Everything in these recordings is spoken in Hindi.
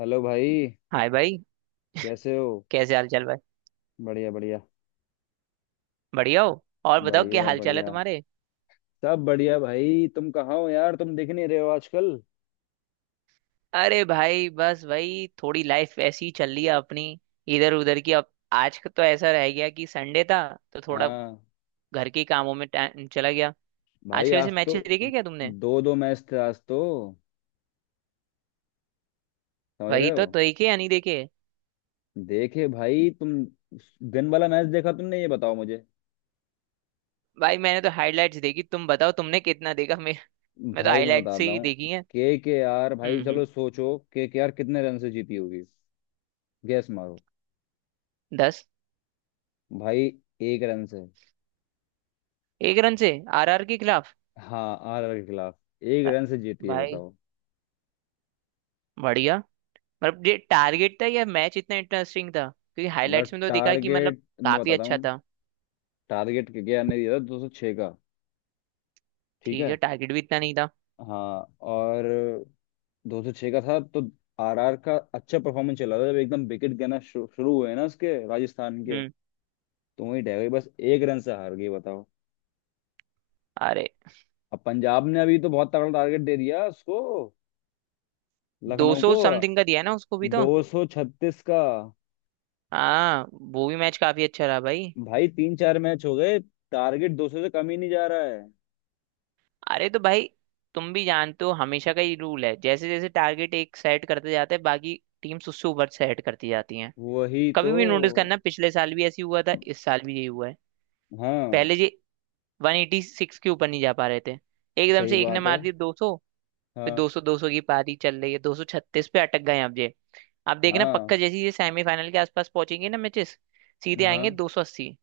हेलो भाई। हाय भाई। कैसे हो? कैसे हाल चाल भाई। बढ़िया बढ़िया। बढ़िया हो और बताओ क्या बढ़िया हाल चाल है बढ़िया तुम्हारे। सब बढ़िया भाई। तुम कहाँ हो यार? तुम दिख नहीं रहे हो आजकल। अरे भाई बस भाई थोड़ी लाइफ ऐसी ही चल रही है अपनी। इधर उधर की अब आज का तो ऐसा रह गया कि संडे था तो थोड़ा हाँ घर के कामों में टाइम चला गया। आज भाई के आज वैसे तो मैचेस देखे क्या तुमने। दो दो मैच थे आज तो, समझ रहे वही हो? तो देखे या नहीं देखे। देखे भाई तुम, दिन वाला मैच देखा तुमने? ये बताओ मुझे। भाई मैंने तो हाईलाइट्स देखी, तुम बताओ तुमने कितना देखा। मैं तो भाई मैं हाईलाइट से बताता ही हूँ, देखी है। के आर हम्म भाई हम्म। चलो सोचो के आर कितने रन से जीती होगी? गैस मारो। दस। भाई एक रन से। एक रन से। आरआर के खिलाफ। हाँ आर आर के खिलाफ एक अ- रन से जीती है भाई बताओ। बढ़िया। मतलब ये टारगेट था या मैच इतना इंटरेस्टिंग था, क्योंकि हाईलाइट्स मतलब में तो दिखा कि मतलब टारगेट मैं काफी बताता अच्छा हूँ। था। टारगेट केकेआर ने दिया था 206 का। ठीक ठीक है? है, टारगेट भी इतना नहीं था। हाँ। और 206 का था तो आरआर का अच्छा परफॉर्मेंस चला था, जब एकदम विकेट गिरना शुरू हुए ना उसके राजस्थान के, हम्म। तो वहीं ढह गई, बस एक रन से हार गई बताओ। अरे अब पंजाब ने अभी तो बहुत तगड़ा टारगेट दे दिया उसको, दो लखनऊ सौ को, समथिंग का दिया है ना उसको भी तो। 236 का। हाँ, वो भी मैच काफी अच्छा रहा भाई। भाई तीन चार मैच हो गए, टारगेट 200 से कम ही नहीं जा रहा है। अरे तो भाई तुम भी जानते हो, हमेशा का ही रूल है, जैसे जैसे टारगेट एक सेट करते जाते हैं बाकी टीम्स उससे ऊपर सेट करती जाती हैं। वही कभी तो। भी नोटिस करना, पिछले साल भी ऐसी हुआ था, इस साल भी यही हुआ है। हाँ। पहले ये 186 के ऊपर नहीं जा पा रहे थे, एकदम सही से एक ने बात है। मार दिया दो सौ। फिर हाँ 200 200 की पारी चल रही है, 236 पे अटक गए हैं अब ये। आप देखना हाँ पक्का, जैसे ही ये सेमीफाइनल के आसपास पहुंचेंगे ना मैचेस, सीधे आएंगे हाँ। 280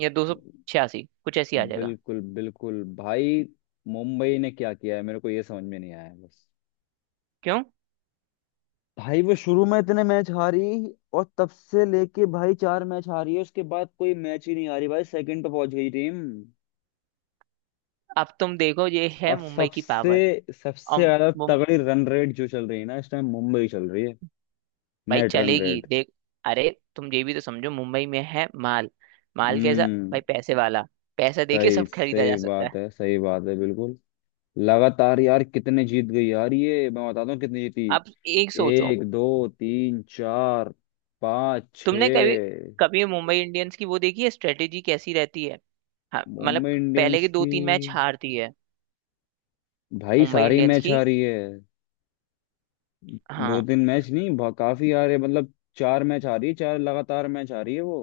या 286 कुछ ऐसी आ जाएगा। बिल्कुल बिल्कुल भाई। मुंबई ने क्या किया है मेरे को ये समझ में नहीं आया बस। क्यों। भाई वो शुरू में इतने मैच हारी, और तब से लेके भाई चार मैच हारी है, उसके बाद कोई मैच ही नहीं हारी भाई, सेकंड पे पहुंच गई टीम। अब तुम देखो, ये है और मुंबई की सबसे पावर। सबसे और ज्यादा मुं- तगड़ी रन रेट जो चल रही है ना इस टाइम, मुंबई चल रही है। भाई नेट रन चलेगी रेट। देख। अरे तुम ये भी तो समझो, मुंबई में है माल। माल कैसा। हम्म। भाई पैसे वाला। पैसा देके सही सब खरीदा सही जा सकता है। बात है। सही बात है बिल्कुल। लगातार यार कितने जीत गई यार, ये मैं बताता हूँ कितनी जीती। अब एक सोचो, एक दो तीन चार पाँच छ। तुमने कभी कभी मुंबई इंडियंस की वो देखी है स्ट्रेटेजी कैसी रहती है। हाँ मतलब मुंबई पहले इंडियंस के दो की। तीन मैच हारती है भाई मुंबई सारी इंडियंस मैच की। आ रही है। दो हाँ। तीन मैच नहीं काफी आ रहे, मतलब चार मैच आ रही है, चार लगातार मैच आ रही है वो।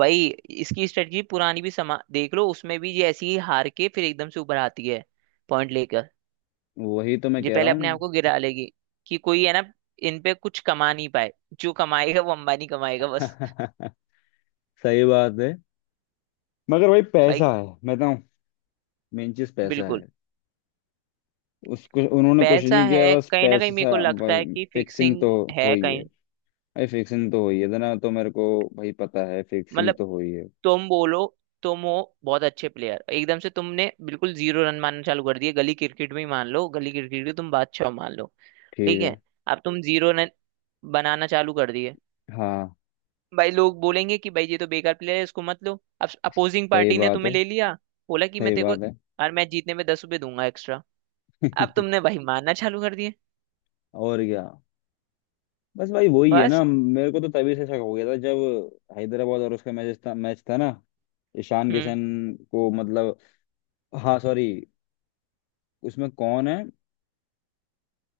वही, इसकी स्ट्रेटजी पुरानी भी समा देख लो, उसमें भी ये ऐसी ही हार के फिर एकदम से ऊपर आती है, पॉइंट लेकर। वही तो मैं ये कह रहा पहले अपने हूँ। आप को गिरा लेगी कि कोई है ना, इन पे कुछ कमा नहीं पाए। जो कमाएगा वो अंबानी कमाएगा बस। सही बात है। मगर भाई पैसा भाई है मैं बताऊँ, मेन चीज पैसा बिल्कुल। है। उसको उन्होंने कुछ पैसा नहीं किया, है बस कहीं ना कहीं, मेरे पैसा। को लगता है कि फिक्सिंग फिक्सिंग तो है हुई है। कहीं। भाई फिक्सिंग तो हुई है ना, तो मेरे को भाई पता है फिक्सिंग मतलब तो हुई है। तुम बोलो, तुम हो बहुत अच्छे प्लेयर, एकदम से तुमने बिल्कुल जीरो रन मारना चालू कर दिए, गली क्रिकेट में ही मान लो, गली क्रिकेट के तुम बादशाह मान लो। ठीक ठीक है। है। अब तुम जीरो रन बनाना चालू कर दिए, हाँ। भाई लोग बोलेंगे कि भाई ये तो बेकार प्लेयर है, इसको मत लो। अब अपोजिंग सही पार्टी ने बात तुम्हें है। ले लिया। बोला कि मैं सही तेरे को बात है। हर मैच जीतने में 10 रुपये दूंगा एक्स्ट्रा। अब तुमने भाई मारना चालू कर दिए। और क्या। बस भाई वही है बस। ना, मेरे को तो तभी से शक हो गया था जब हैदराबाद और उसका मैच था, मैच था ना। ईशान हम्म। किशन को मतलब, हाँ सॉरी, उसमें कौन है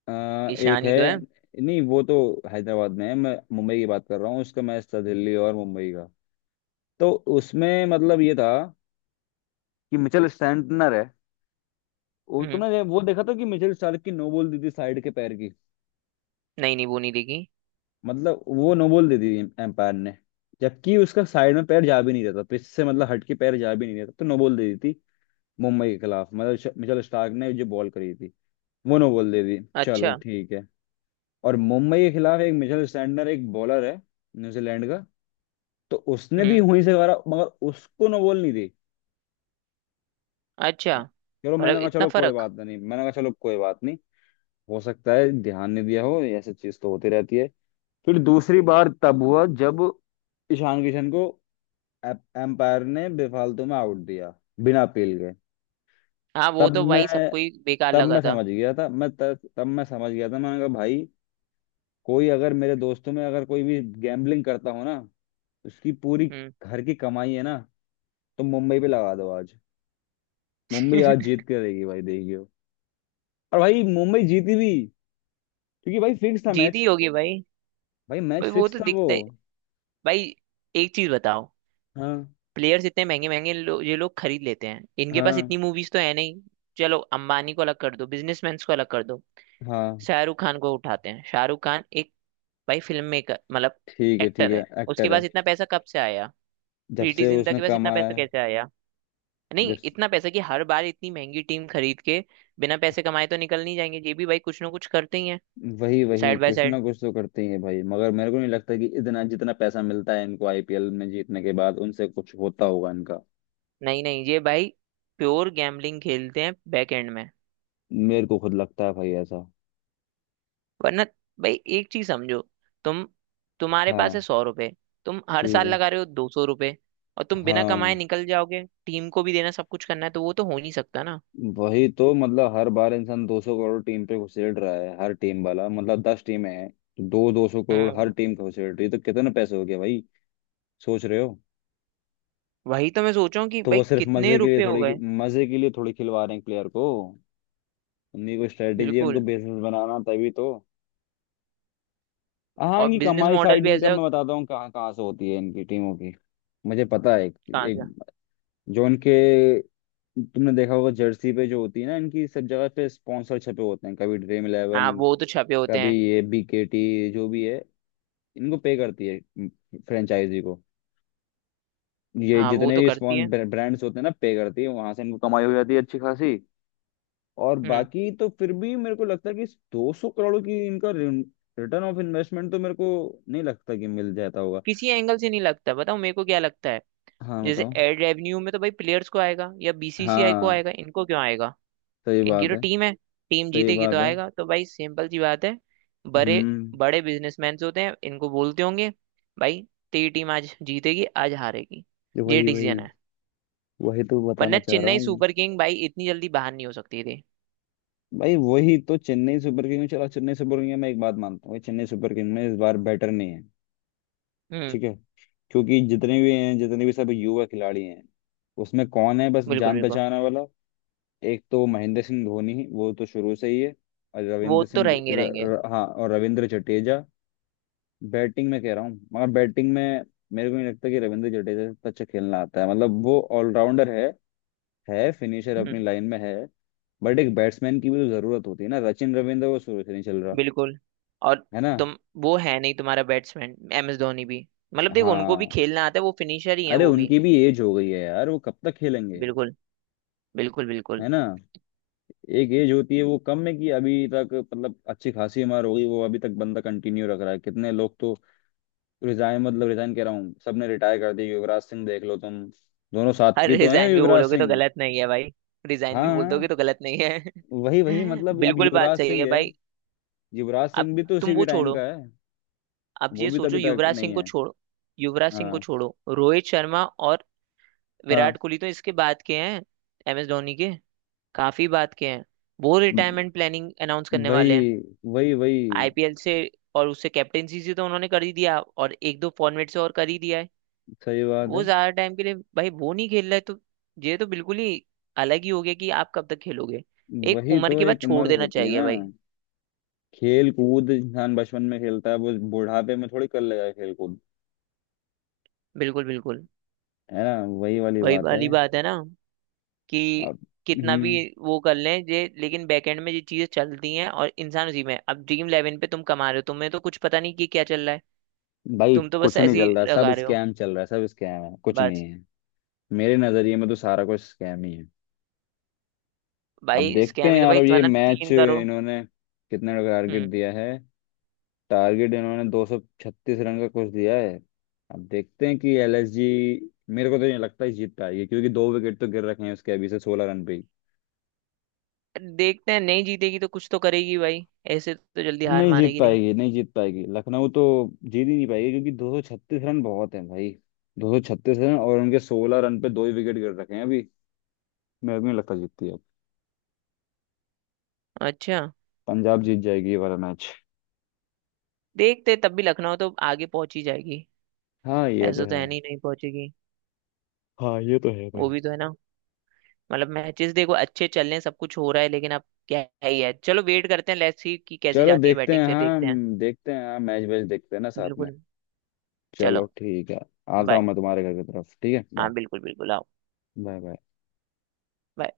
अ, एक ईशान ही तो है। है? नहीं वो तो हैदराबाद में है, मैं मुंबई की बात कर रहा हूँ। उसका मैच था दिल्ली और मुंबई का, तो उसमें मतलब ये था कि मिचेल स्टैंटनर है। वो हम्म। तुमने वो देखा था कि मिचेल स्टार्क की नो बॉल दी थी साइड के पैर की? नहीं नहीं, वो नहीं देखी। मतलब वो नो बॉल दे दी एम्पायर ने, जबकि उसका साइड में पैर जा भी नहीं रहता पिच से, मतलब हट के पैर जा भी नहीं रहता, तो नो बॉल दे दी थी मुंबई के खिलाफ। मतलब मिचेल स्टार्क ने जो बॉल करी थी, वो नो बॉल दे दी। चलो अच्छा। ठीक है। और मुंबई के खिलाफ एक मिचेल स्टैंडर एक बॉलर है न्यूजीलैंड का, तो उसने भी हम्म। वहीं से मारा मगर उसको नो बॉल नहीं दी। अच्छा। चलो मतलब मैंने कहा इतना चलो कोई फर्क। बात नहीं, मैंने कहा चलो कोई बात नहीं, हो सकता है ध्यान नहीं दिया हो, ऐसी चीज तो होती रहती है। फिर दूसरी बार तब हुआ जब ईशान किशन को एम्पायर ने बेफालतू में आउट दिया, बिना अपील के। हाँ, वो तब तो मैं भाई सबको ही बेकार तब लगा मैं था। समझ गया था, मैं तब तब मैं समझ गया था, मैंने कहा भाई, कोई अगर मेरे दोस्तों में अगर कोई भी गैम्बलिंग करता हो ना, उसकी पूरी हम्म। घर की कमाई है ना, तो मुंबई पे लगा दो आज, मुंबई आज जीत के रहेगी भाई, देखियो। और भाई मुंबई जीती भी, क्योंकि भाई फिक्स था जीती मैच। होगी भाई। भाई मैच भाई वो फिक्स तो था वो। दिखता है। भाई एक चीज बताओ, हाँ प्लेयर्स इतने महंगे महंगे लो, ये लोग खरीद लेते हैं, इनके पास हाँ इतनी मूवीज तो है नहीं। चलो अंबानी को अलग कर दो, बिजनेसमैन को अलग कर दो। हाँ। शाहरुख खान को उठाते हैं, शाहरुख खान एक भाई फिल्म मेकर मतलब ठीक है। ठीक एक्टर है है। उसके एक्टर पास है। इतना पैसा कब से आया। जब प्रीति से जिंटा उसने के पास इतना कमाया पैसा है। कैसे आया। जब नहीं इतना पैसा कि हर बार इतनी महंगी टीम खरीद के बिना पैसे कमाए तो निकल नहीं जाएंगे, ये भी भाई कुछ ना कुछ करते ही हैं। वही वही साइड बाय कुछ ना साइड। कुछ तो करते ही है भाई, मगर मेरे को नहीं लगता कि इतना जितना पैसा मिलता है इनको आईपीएल में जीतने के बाद उनसे कुछ होता होगा इनका। नहीं नहीं ये भाई प्योर गैम्बलिंग खेलते हैं बैक एंड में। मेरे को खुद लगता है भाई ऐसा। वरना भाई एक चीज समझो। तुम तुम्हारे पास है हाँ 100 रुपए। तुम हर ठीक साल है लगा रहे हो 200 रुपए। और तुम बिना हाँ। कमाए निकल जाओगे, टीम को भी देना, सब कुछ करना है तो वो तो हो नहीं सकता ना। वही तो, मतलब हर बार इंसान 200 करोड़ टीम पे घुसेड़ रहा है, हर टीम वाला, मतलब 10 टीमें हैं तो दो दो सौ करोड़ हर हम्म। टीम को घुसेड़ रही है, तो कितने पैसे हो गए भाई, सोच रहे हो। वही तो मैं सोच रहा हूँ कि तो भाई वो सिर्फ कितने मजे के लिए रुपए हो थोड़ी, गए। मजे के लिए थोड़ी खिलवा रहे हैं प्लेयर को, उन्हीं को स्ट्रेटेजी, बिल्कुल। उनको बिजनेस बनाना, तभी तो। हाँ और इनकी बिजनेस कमाई मॉडल साइड भी ऐसा इनकम है। मैं बताता हूँ कहाँ कहाँ से होती है इनकी टीमों की। मुझे पता है एक, कहाँ एक से। जो इनके, तुमने देखा होगा जर्सी पे जो होती है ना इनकी, सब जगह पे स्पॉन्सर छपे होते हैं, कभी ड्रीम इलेवन, हाँ वो तो छपे होते कभी हैं। ये बीकेटी, जो भी है इनको पे करती है फ्रेंचाइजी को। ये हाँ वो जितने तो भी करती है। स्पॉन्सर ब्रांड्स होते हैं ना पे करती है, वहां से इनको कमाई हो जाती है अच्छी खासी। और हम्म। बाकी तो फिर भी मेरे को लगता है कि 200 करोड़ की, इनका रिटर्न ऑफ इन्वेस्टमेंट तो मेरे को नहीं लगता कि मिल जाता होगा। किसी एंगल से नहीं लगता, बताओ मेरे को क्या लगता है। हाँ जैसे बताओ। एड रेवेन्यू में तो भाई प्लेयर्स को आएगा या बीसीसीआई को हाँ। आएगा, इनको क्यों आएगा। सही इनकी बात तो है। टीम है, टीम सही जीतेगी तो बात है। आएगा, तो भाई सिंपल सी बात है। बड़े हम्म। बड़े बिजनेसमैन होते हैं, इनको बोलते होंगे भाई तेरी टीम आज जीतेगी, आज हारेगी, ये ये वही वही, डिसीजन है। वही तो बताना वरना चाह रहा चेन्नई हूँ। सुपर किंग भाई इतनी जल्दी बाहर नहीं हो सकती थी। भाई वही तो चेन्नई सुपर किंग चला, चेन्नई सुपर किंग में मैं एक बात मानता हूँ, चेन्नई सुपर किंग में इस बार बैटर नहीं है। हम्म। ठीक है? क्योंकि जितने भी हैं, जितने भी सब युवा खिलाड़ी हैं, उसमें कौन है बस बिल्कुल जान बिल्कुल। पहचान वाला, एक तो महेंद्र सिंह धोनी, वो तो शुरू से ही है, और वो रविंद्र तो सिंह ज- रहेंगे र, रहेंगे। र, हाँ और रविंद्र जडेजा। बैटिंग में कह रहा हूँ मगर, बैटिंग में मेरे को नहीं लगता कि रविंद्र जडेजा से इतना अच्छा खेलना आता है, मतलब वो ऑलराउंडर है फिनिशर हम्म। अपनी लाइन में है, बट एक बैट्समैन की भी तो जरूरत होती है ना। सचिन रविंद्र वो शुरू से नहीं चल रहा। बिल्कुल। और है ना? तुम वो है नहीं तुम्हारा बैट्समैन, एम एस धोनी भी मतलब देखो उनको भी हाँ। खेलना आता है, वो फिनिशर ही है अरे वो भी। उनकी भी एज हो गई है यार, वो कब तक खेलेंगे। बिल्कुल। बिल्कुल बिल्कुल। है ना, एक एज होती है। वो कम है कि अभी तक, मतलब अच्छी खासी उम्र हो गई, वो अभी तक बंदा कंटिन्यू रख रहा है। कितने लोग तो रिजाइन, मतलब रिजाइन कह रहा हूँ, सबने रिटायर कर दिया, युवराज सिंह देख लो तुम, दोनों साथ की अरे तो हैं रिजाइन भी युवराज बोलोगे तो सिंह। गलत नहीं है भाई। रिजाइन भी हाँ बोल हाँ। दोगे तो गलत नहीं है। वही वही, मतलब अब बिल्कुल बात युवराज सही सिंह है है, भाई। युवराज अब सिंह भी तो तुम उसी के वो टाइम का छोड़ो। है, अब वो ये भी तो सोचो, अभी तक युवराज नहीं सिंह को है। छोड़ो, युवराज सिंह को हाँ छोड़ो, रोहित शर्मा और हाँ विराट कोहली तो इसके बाद के हैं, एम एस धोनी के काफी बाद के हैं। वो रिटायरमेंट प्लानिंग अनाउंस करने वाले हैं वही वही वही। आईपीएल से। और उससे कैप्टेंसी से तो उन्होंने कर ही दिया, और एक दो फॉर्मेट से और कर ही दिया है। सही बात है। वो ज्यादा टाइम के लिए भाई वो नहीं खेल रहा है तो ये तो बिल्कुल ही अलग ही हो गया कि आप कब तक खेलोगे। एक वही उम्र तो के बाद एक छोड़ उम्र देना होती है चाहिए ना। भाई। खेल कूद इंसान बचपन में खेलता है, वो बुढ़ापे में थोड़ी कर लेगा खेल कूद। बिल्कुल बिल्कुल। है ना? वही वाली वही बात है। वाली बात है ना कि अब। कितना भी हम्म। वो कर लें ये, लेकिन बैकएंड में ये चीजें चलती हैं और इंसान उसी में है। अब ड्रीम इलेवन पे तुम कमा रहे हो, तुम्हें तो कुछ पता नहीं कि क्या चल रहा है। भाई तुम तो बस कुछ नहीं ऐसे चल ही रहा, सब लगा रहे हो स्कैम चल रहा है, सब स्कैम है कुछ नहीं बस। है। मेरे नजरिए में तो सारा कुछ स्कैम ही है। अब भाई देखते स्कैम हैं ही तो, यार, भाई अब ये तुम्हारा मैच तीन करो। इन्होंने कितने टारगेट हम्म। दिया है, टारगेट इन्होंने 236 रन का कुछ दिया है। अब देखते हैं कि एलएसजी, मेरे को तो नहीं लगता है जीत पाएगी, क्योंकि दो विकेट तो गिर रखे हैं उसके अभी से 16 रन पे ही। देखते हैं, नहीं जीतेगी तो कुछ तो करेगी भाई, ऐसे तो जल्दी हार नहीं जीत मानेगी नहीं। पाएगी, नहीं जीत पाएगी लखनऊ तो, जीत ही नहीं पाएगी, क्योंकि 236 रन बहुत हैं भाई। 236 रन, और उनके 16 रन पे दो ही विकेट गिर रखे हैं अभी, मेरे को नहीं लगता जीतती है। अच्छा। पंजाब जीत जाएगी ये वाला मैच। देखते तब भी लखनऊ तो आगे पहुंच ही जाएगी। हाँ ये तो ऐसा तो है। है नहीं नहीं पहुंचेगी। हाँ ये तो है वो भाई। भी तो है ना। मतलब मैचेस देखो अच्छे चल रहे हैं, सब कुछ हो रहा है, लेकिन अब क्या ही है, चलो वेट करते हैं, लेट्स सी कि कैसी चलो जाती है देखते बैटिंग हैं। फिर हाँ हम देखते हैं। देखते हैं। हाँ मैच वैच देखते हैं ना साथ में। बिल्कुल। चलो चलो। ठीक है। आता हूँ बाय। मैं तुम्हारे घर की तरफ। ठीक है? हाँ बाय। बिल्कुल बिल्कुल आओ। Bye bye. bye.